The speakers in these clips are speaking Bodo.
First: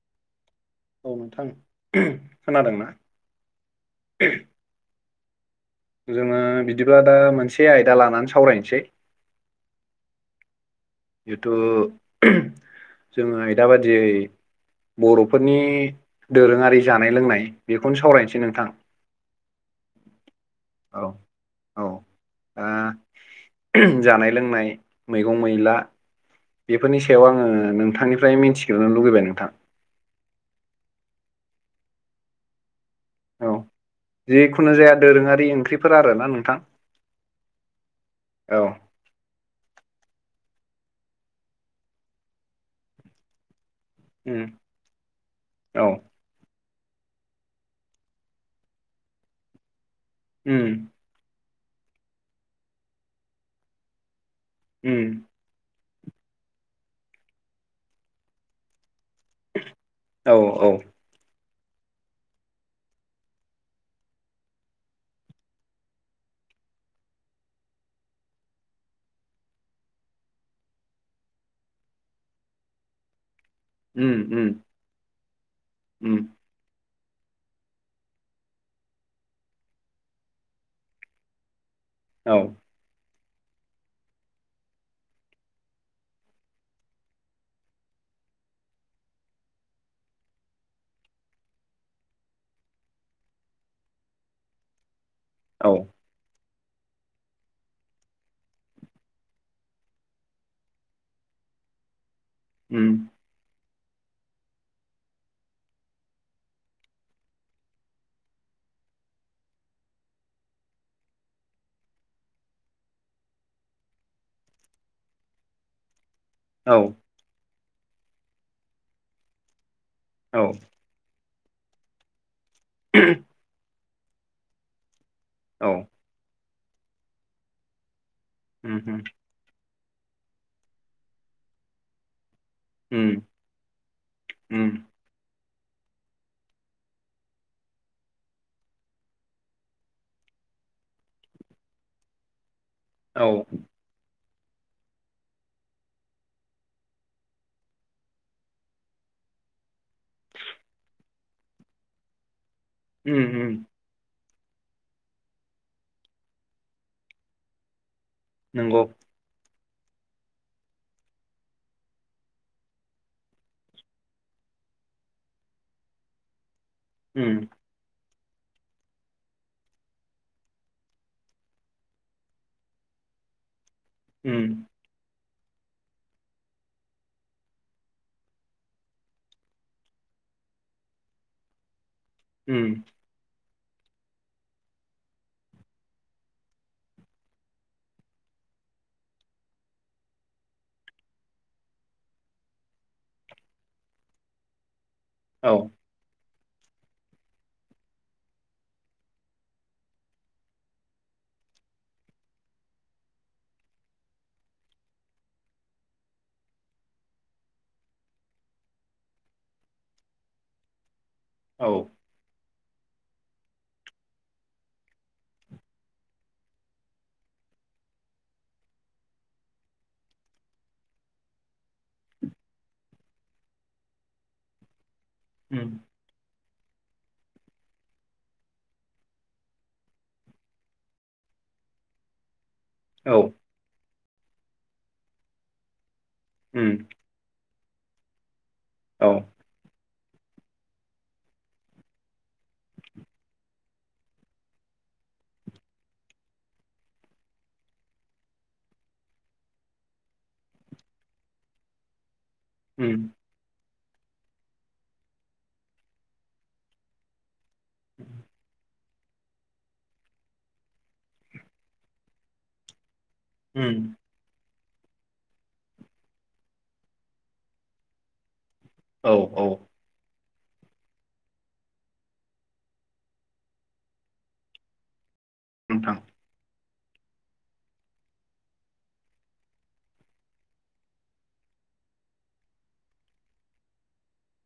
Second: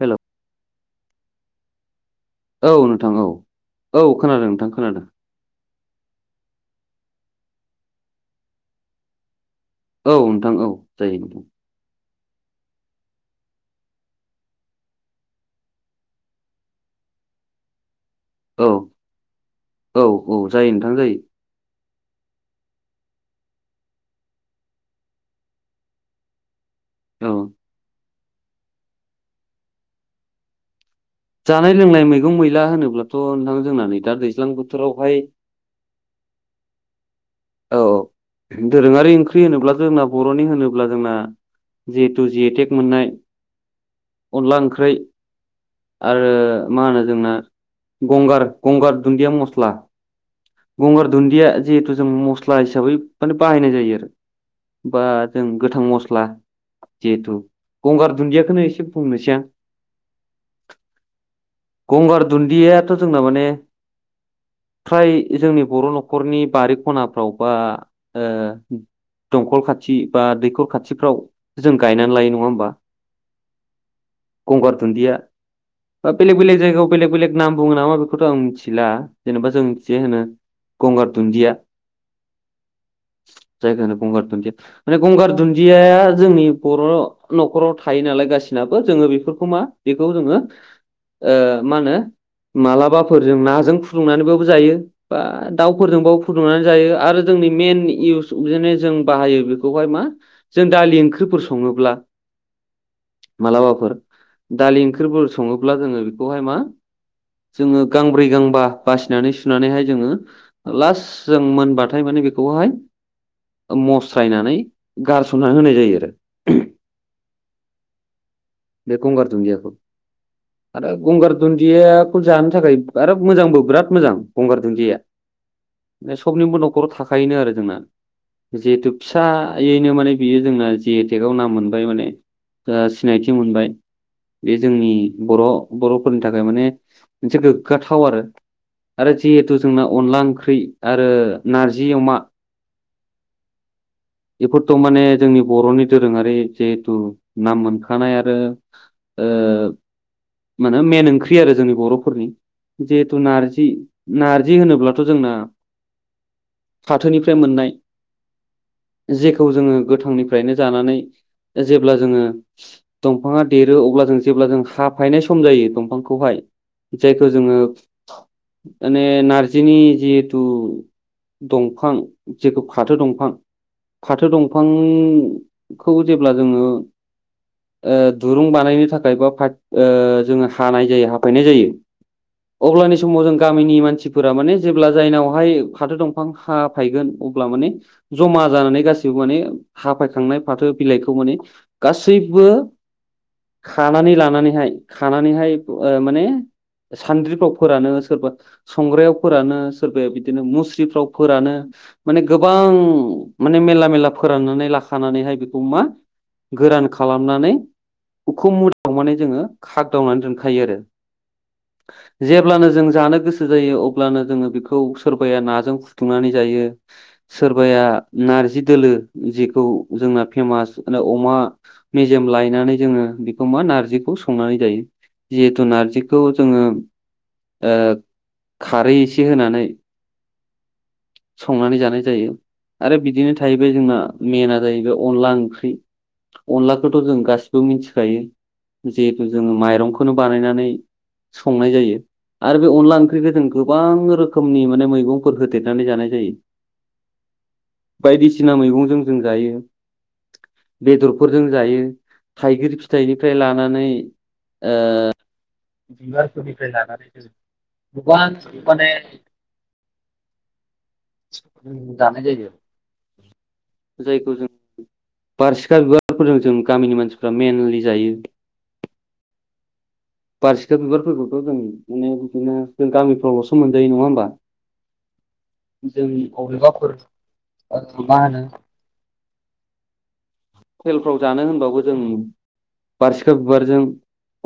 हेल'। औ नोंथां। औ खोनादोंना नोंथां औ औ खोनादों नोंथां खोनादों। जोङो बिदिब्ला दा मोनसे आयदा लानानै सावरायनोसै। औ नोंथां औ। जायो नोंथां जिथु ओम जोङो आयदा बादियै। बर'फोरनि दोरोङारि जानाय लोंनाय। बेखौनो सावरायनोसै औ नोंथां औ औ जायो नोंथां औ। जायो औ ओ जानाय लोंनाय मैगं मैला। बेफोरनि सायाव औ आङो नोंथांनिफ्राय मिथिग्रोनो लुगैबाय नोंथां। जानाय लोंनाय मैगं मैला होनोब्लाथ' औ नोंथां जोंना नै दा दैज्लां बोथोरावहाय। फोर आरो ना नोंथां। औ औ दोरोङारि ओं ख्रि होनोब्ला' जोंना बर'नि होनोब्ला जोंना जिहेतु जिए टेक मोननाय। उम अनला ओंख्रै औ आरो। मा होनो जोंना गंगार गंगार दुन्दिया मस्ला। उम। गंगार दुन्दिया जिहेथु जों मस्ला हिसाबै माने बाहायनाय जायो आरो बा। उम जों गोथां मस्ला जिहेथु गंगार दुन्दियाखोनो एसे बुंनोसै आं। औ औ। गंगार दुन्दियाथ' जोंना माने। फ्राय जोंनि बर' न'खरनि बारि खनाफ्राव बा ओ। दंखल खाथि बा दैखर खाथिफ्राव जों गायनानै लायो नङा होमबा। उम उम गंगार दुन्दिया बा उम बेलेग बेलेग जायगायाव। बेलेग बेलेग नाम बुङो नामा बेखौथ' आं मिथिला जेनेबा जों जे होनो गंगार दुन्दिया। औ। जायखौ होनो गंगार दुन्दिया माने गंगार दुन्दियाआ जोंनि बर'। न'खराव थायो नालाय गासिनाबो जोङो बेफोरखौ मा बेखौ जोङो। ओ मा होनो मालाबाफोर जों नाजों फुदुंनानैबाबो जायो। बा औ दाउफोरजोंबाबो फुदुंनानै जायो। आरो जोंनि मैइन इउस बिदिनो जों बाहायो बेखौहाय मा। जों दालि ओंख्रिफोर सङोब्ला। उम। मालाबाफोर दालि ओंख्रिफोर सङोब्ला जोङो बेखौहाय मा। जोङो गांब्रै गांबा बासिनानै सुनानैहाय जोङो लास्ट जों मोनबा हाथाय माने बेखौहाय मस्रायनानै गारसननानै होनाय जायो आरो औ बेखुमगार तजयाख औ आरो गंगार दुन्दियाखौ जानो थाखाय आरो मोजांबो बिराद मोजां गंगार दुन्दिया औ सबनिबो न'खराव थाखायोनो आरो जोंना उम जिहेथु फिसा ैनो माने बियो जोंना जे एटेक आआव नाम मोनबाय माने उम सिनायथि मोनबाय बे उम जोंनि बर' बर'फोरनि थाखाय माने मोनसे गोग्गाथाव आरो आरो जिहेतु जोंना अनला ओंख्रि आरो नारजि अमा औ बेफोरथ' माने जोंनि बर'नि दोरोङारि जिहेथु नाम मोनख थानाय आरो माने मेन ओंख्रि आरो जोंनि बर'फोरनि जेथु उम उम नारजि नारजि होनोब्लाथ' जोंना फाथोनिफ्राय मोननाय नंगौ जेखौ जोङो गोथांनिफ्रायनो जानानै जेब्ला जोङो दंफाङा देरो अब्ला जों जेब्ला जों हाफायनाय सम जायो दंफांखौहाय जायखौ उम जोङो माने नारजिनि जिहेथु दंफां जेखौ फाथो दंफां फाथो उम दंफांखौ जेब्ला जोङो दुरुं बानायनो थाखाय बा जोङो हानाय जायो हाफायनाय जायो उम अग्ल' बे समाव जों गामिनि मानसिफोरा माने जेब्ला जायनावहाय फाथो दंफां हाफायगोन अब्ला माने जमा जानानै गासिबो माने हाफायखांनाय फाथो बिलाइखौ माने गैबो खानानै लानानैहाय खानानैहाय औ माने सान्द्रिफ्राव फोरानो सोरबा संग्रायाव फोरानो सोरबाया बिदिनो मुस्रिफ्राव फोरानो माने गोबां माने मेला मेला फोराननानै लाखानानैहाय बेखौ मा गोरान खालामनानै उखौ मुदाव माने जोङो खागदावनानै दोनखायो आरो औ जेब्लानो जों जानो गोसो जायो अब्लानो जोङो बेखौ सोरबाया नाजों फुदुंनानै जायो सोरबाया नारजि दोलो जिेखौ जोंना फेमास अमा मेजेम लायनानै जोङो बेखौ मा नारजिखौ संनानै जायो उम जिहेतु नारजि बेखौ जोङो खारै एसे होनानै संनानै जानाय जायो आरो औ बिदिनो थाहैबाय जोंना मेेनआ जाहैबाय अनला ओंख्रि उम अनलाखौथ' जों गासिबो मिथिखायो औ जिहेथु जोङो माइरंखौनो बानायनानै संनाय जायो आरो बे अनला ओंख्रिखौ जों गोबां रोखोमनि माने मैगंफोर होदेर नानै जानाय जायो बायदिसिना मैगंजों जों जायो बेदरफोरजों जायो थाइगिर उम फिथाइनि फ्राय लानानै बिबारफोरनिफ्राय लानानै जो भगब मान दानो जाय द उम जायखौ जों बारसिखा बिबारफोरजों जों गामिनि मानसिफ्रा मेनलि जायो औ औ बारसिखा बिबारफोरखौथ' जों माने बिदिनो जों गामिफ्रावल'सो मोन्जायो नङा होमबा नोंथां जोंनि अबेबाफोर मा होनो हटेलफ्राव जानो होनबाबो जों बारसिखा बिबारजों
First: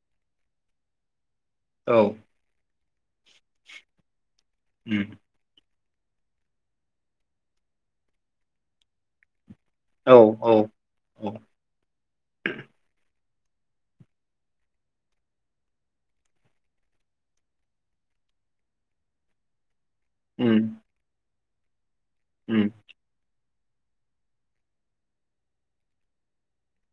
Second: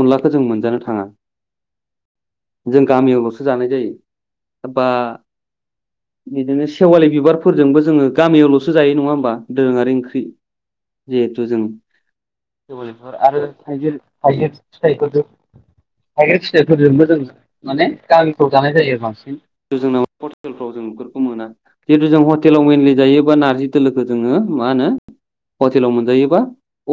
अनलाखौ जों मोनजानो थाङा। औ। जों गामियावाल'सो जानाय जायो बा उम बिदिनो सेवालि बिबारफोरजोंबो जोङो गामियावल'सो जायो नङा होमबा दोरोङारि औ ओंख्रि। औ औ जिहेथु जों सेवालि बिबार आरो थाइगिर-थाइगिर फिथाइखौ जों थाइगिर फिथाइफोरजोंबो जों माने गामिफ्राव जानाय जायो बांसिन। जोंनाव उम। जों हटेलफ्राव बेफोरखौ मोना। खिन्थु जों हतेलाव उम मेनलि जायोब्ला नार्जि जि दोलोखौ जोङो मा होनो हटेलाव मोनजायोबा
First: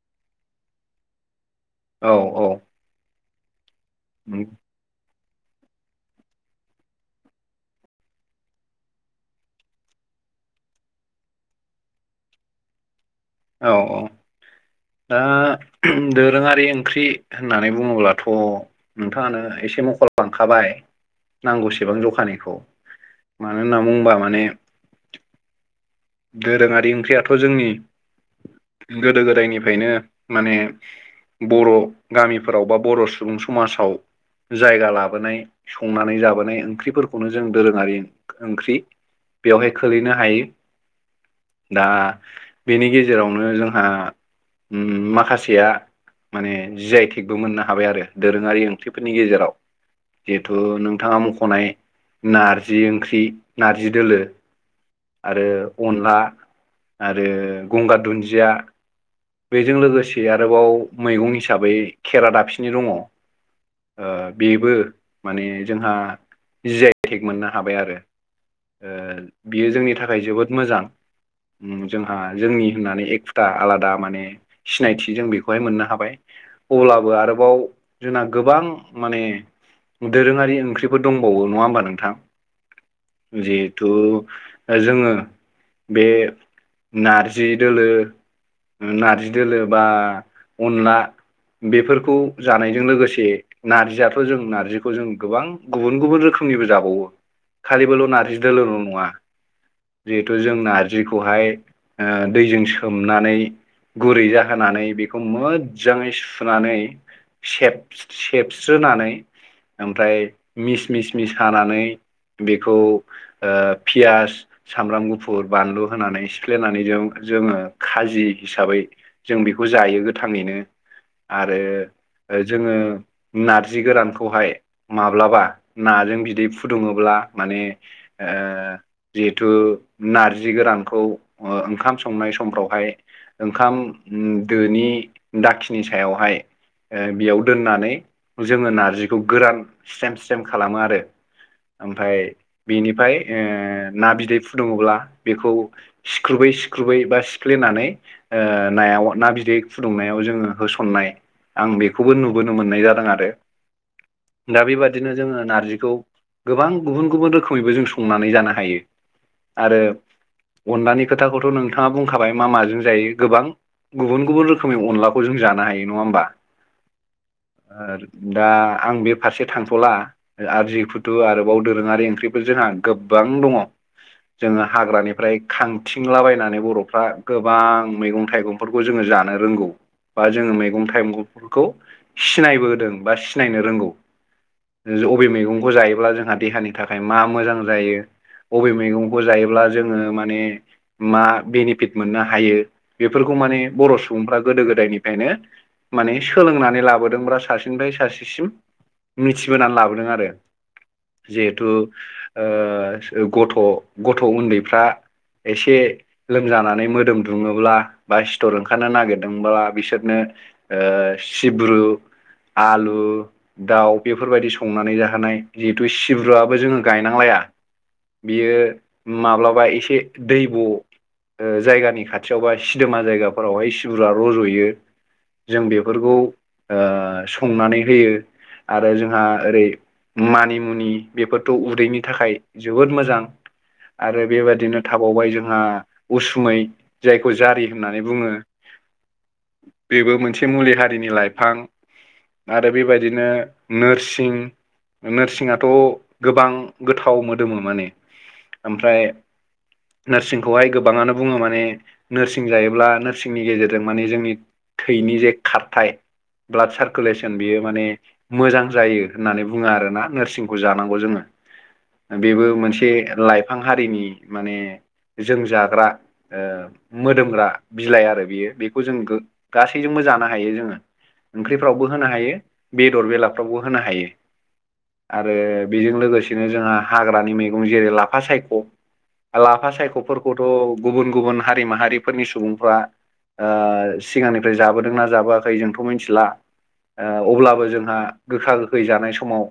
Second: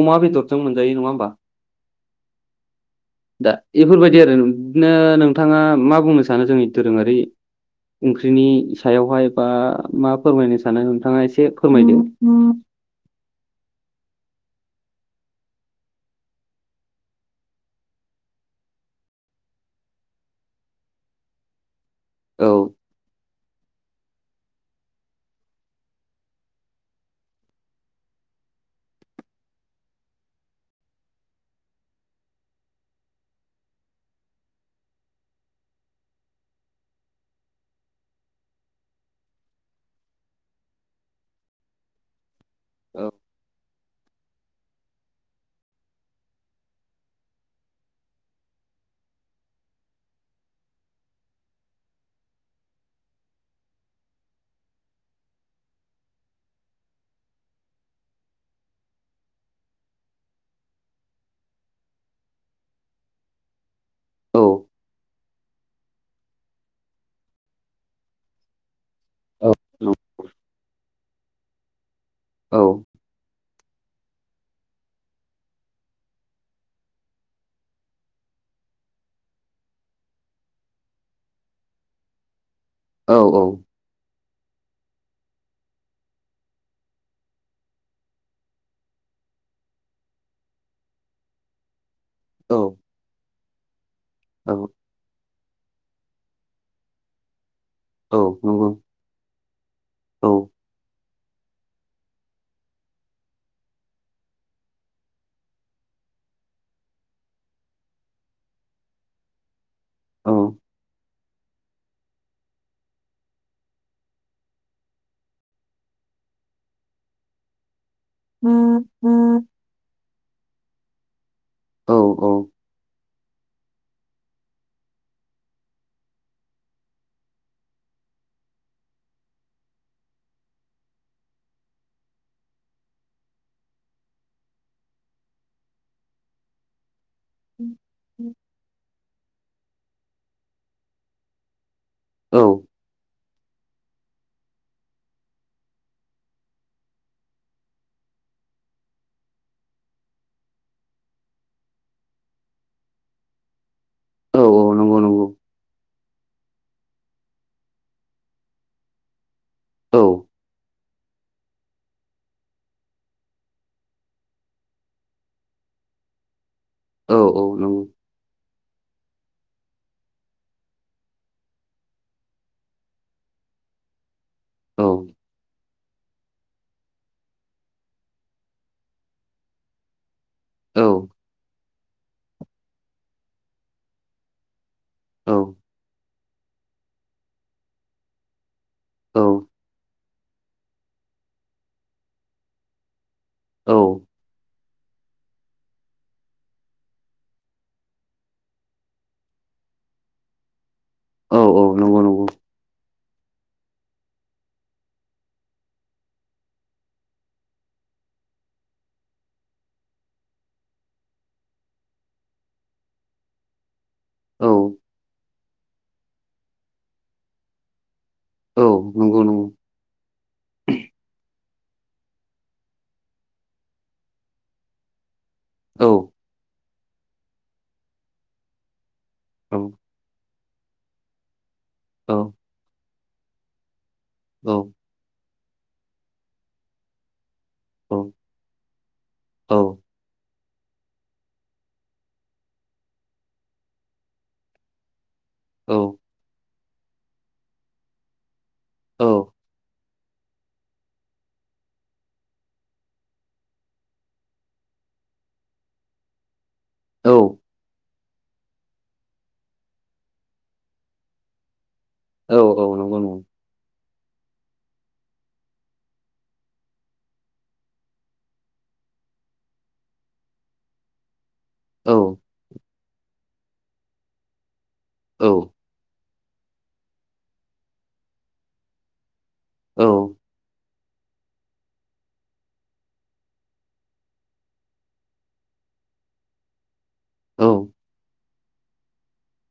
अमा बेदरजों मोनजायो नङा होमबा। औ औ। दा एफोरबायदि आरो उम नों दिनो नोंथाङा मा बुंनो सानो जोंनि दोरोङारि ओंख्रिनि सायावहाय बा मा फोरमायनो सानो नोंथाङा एसे फोरमायदो। औ औ। दा दोरोङारि ओंख्रि होननानै बुङोब्लाथ' नोंथाङानो एसे मख'लांखाबाय। नांगौसेबां औ जखानायखौ। मानो होनना बुङोबा माने दोरोङारि ओंख्रियाथ' जोंनि गोदो गोदायनिफ्रायनो माने बर' गामिफोराव बा बर' सुबुं समाजाव जायगा लाबोनाय संनानै जाबोनाय ओंख्रिफोरखौनो जों दोरोङारि ओंख्रि बेवहाय खोलैनो हायो। दा बेनि औ गेजेरावनो जोंहा उम माखासेया माने जि आइ थेक बो मोननो हाबाय आरो दोरोङारि ओंख्रिफोरनि गेजेराव। जिहेथु नोंथाङा मख'नाय नारजि ओंख्रि नारजि दोलो आरो अनला आरो गंगार दुन्दिया बेजों लोगोसे आरोबाव मैगं हिसाबै खेरा दाबसिनि दङ। ओ औ बेबो माने जोंहा जि आइ थेक मोननो हाबाय आरो। ओ औ बियो जोंनि थाखाय जोबोद मोजां। उम जोंहा औ जोंनि होननानै एक दा आलादा माने सिनायथि जों बेखौहाय मोननो हाबाय। अब्लाबो आरोबाव जोंना गोबां माने दोरोङारि ओंख्रिफोर दंबावो नङा होमबा नोंथां। औ जिहेथु ओ जोङो बे नारजि दोलो नारजि दोलो बा अनला बेफोर खौ औ जानायजों लोगोसे नारजियाथ' जोंना खौ जों गोबां गुबुन गुबुन रोखोमनिबो जाबावो। खालिबोल' औ नंगौ नारजि दोलोल' नङा। जिहेथु जों औ नारजिखौहाय ओ दैजों सोमनानै गुरै जाहोनानै बेखौ मोजाङै सुनानै सेब-सेबस्रोनानै औ ओमफ्राय मिस मिस मिस हानानै बेखौ ओ पियास सामब्राम गुफुर बानलु होनानै सिफ्लेनानै जों जोङो खाजि हिसाबै जों बेखौ जायो गोथाङैनो आरो ओ औ जोङो नारजि गोरानखौहाय माब्लाबा नाजों बिदै फुदुङोब्ला माने जिथु नारजि गोरानखौ ओ ओंखाम संनाय समफ्रावहाय ओंखाम उम दोनि दाखिनि सायावहाय ओ बेयाव दोननानै जोङो नारजिखौ गोरान स्रेम स्रेम खालामो आरो। ओमफफ्राय औ बेनिफ्राय ओ ना बिदै फुदुङोब्ला बेखौ सिख्रुबै सिख्रुबै बा सिफ्लेनानै ओ नायाव ना बिदै फुदुंनायाव जोङो होसननाय आं बेखौबो नुबोनो मोननाय जादों आरो औ दा नंगौ बेबादिनो नंगौ जोङो नारजिखौ गोबां गुबुन गुबुन रोखोमैबो जों संनानै जानो हायो। आरो औ अनलानि खोथाखौथ' नोंथाङा बुंखाबाय मा माजों जायो गोबां गुबुन गुबुन रोखोमनि अनलाखौ जों जानो हायो नङा होमबा औ औ नंगौ दा आं बे फारसे थांथ'ला आरजि कुथु आरोबाव दोरोङारि ओंख्रिफोर जोंहा गोबां दङ जोङो औ हाग्रानिफ्राय खांथिंलाबायनानै बर'फ्रा गोबां मैगं थाइगं [unintelligible] जोङो जानो रोंगौ बा जोङो औ मैगं थाइगं [unintelligible] खौ सिनायबोदों बा सिनायनो रोंगौ। अबे मैगंखौ जायोब्ला जोंहा देहानि थाखाय मा मोजां जायो अबे औ मैगंखौ जायोब्ला जोङो माने मा बेनिफिट मोननो हायो बेफोरखौ माने औ बर' सुबुंफ्रा गोदो गोदायनिफ्रायनो माने सोलोंनानै लाबोदोंब्रा सासेनिफ्राय सासेसिम मिथिबोनानै लाबोदों आरो औ जिहेथु नंगौ नंगौ ओ गथ' गथ' उन्दैफ्रा एसे लोमजानानै मोदोम दुङोब्ला बा सिथर ओंखारनो नागिरदोंब्ला बिसोरनो ओ सिब्रु आलु दाउ औ बेफोरबायदि संनानै जाहोनाय जिहेथु सिब्रुवाबो जोङो गायनांलाया औ बियो नंगौ नंगौ माब्लाबा एसे दैब' ओ जायगानि खाथियाव बा सिदोमा जायगाफोरावहाय सिबुरा रज'यो। जों औ बेफोरखौ ओ संनानै होयो। आरो जोंहा औ ओरै मानिमुनि बेफोरथ' उदैनि औ थाखाय जोबोद मोजां आरो औ बेबादिनो थाबावबाय जोंहा उसुमै जायखौ जारि होननानै बुङो। औ। औ बेबो मोनसे मुलि हारिनि लाइफां आरो बेबायदिनो नोरसिं नोरसिङा थ' नंगौ नंगौ गोबां गोथाव मोदोमो माने ओमफ्राय औ नोरसिंखौहाय गोबाङानो बुङो माने नोरसिं जायोब्ला नोरसिंनि गेजेरजों माने जोंनि थैनि जे खारथाय ब्लाड औ औ सारकुलेसन बियो माने मोजां जायो होननानै बुङो आरो ना नोरसिंखौ जानांगौ जोङो। बेबो मोनसे लाइफां हारिनि माने जों जाग्रा ओ मोदोमग्रा बिलाइ आरो बियो बेखौ जों गो गासैजोंबो जानो हायो जोङो। ओंख्रिफ्रावबो होनो हायो बेदर बेलाफ्रावबो होनो हायो आरो बेजों लोगोसेनो जोंहा हाग्रानि मैगं जेरै लाफा सायख' लाफा सायख'फोरखौथ' गुबुन गुबुन हारि माहारिफोरनि सुबुंफ्रा ओ सिगांनिफ्राय जाबोदों ना जाबोआखै जोंथ' मिनथिला ओ अब्लाबो जोंहा गोखा गोखै जानाय समाव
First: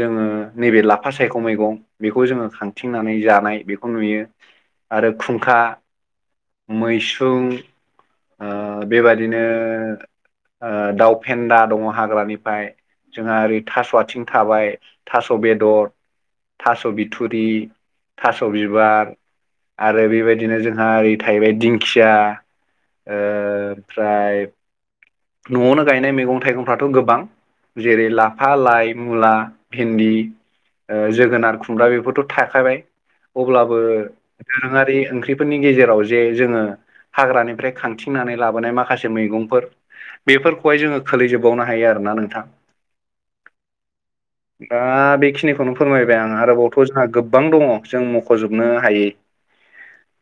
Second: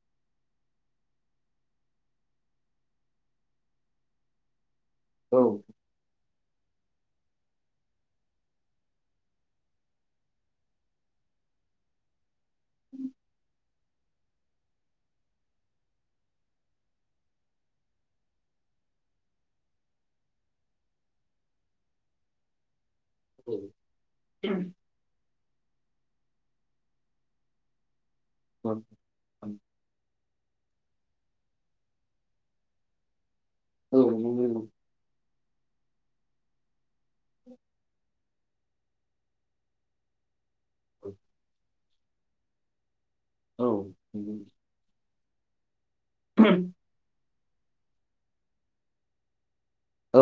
जोङो नैबे लाफा सायख' मैगं बेखौ जोङो खांथिंनानै जानाय बेखौ नुयो। आरो खुंखा मैस्रुं ओ बेबादिनो ओ दाउ फेन्दा दङ' हाग्रानिफाय जोंहा ओरै थास' आथिं थाबाय थास' बेदर थास' बिथुरि थास' बिबार आरो बेबायदिनो जोंहा ओरै थाहैबाय दिंखिया ओ ओमफ्राय न'आवनो गायनाय मैगं थाइगंफ्राथ' गोबां जेरै लाफा लाइ मुला भिन्दि ओ जोगोनार खुमब्रा बेफोरथ' थाखाबाय। अब्लाबो औ दोरोङारि ओंख्रिफोरनि गेजेराव जे जोङो हाग्रानिफ्राय खांथिंनानै लाबोनाय माखासे मैगंफोर बेफोरखौहाय जोङो खोलैजोबबावनो हायो आरोना नोंथां। औ, नंगौ। दा बेखिनिखौनो फोरमायबाय आं आरोबावथ' खौ जोंहा गोबां दङ' जों मख'जोबनो हायै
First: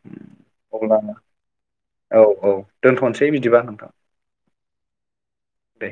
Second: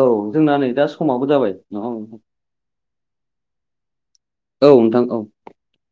औ जोंना नै दा अब्ला न समाबो जाबाय नङा होमबा? औ औ दोनथ'नोसै बिदिबा नोंथां। औ नोंथां औ। दे।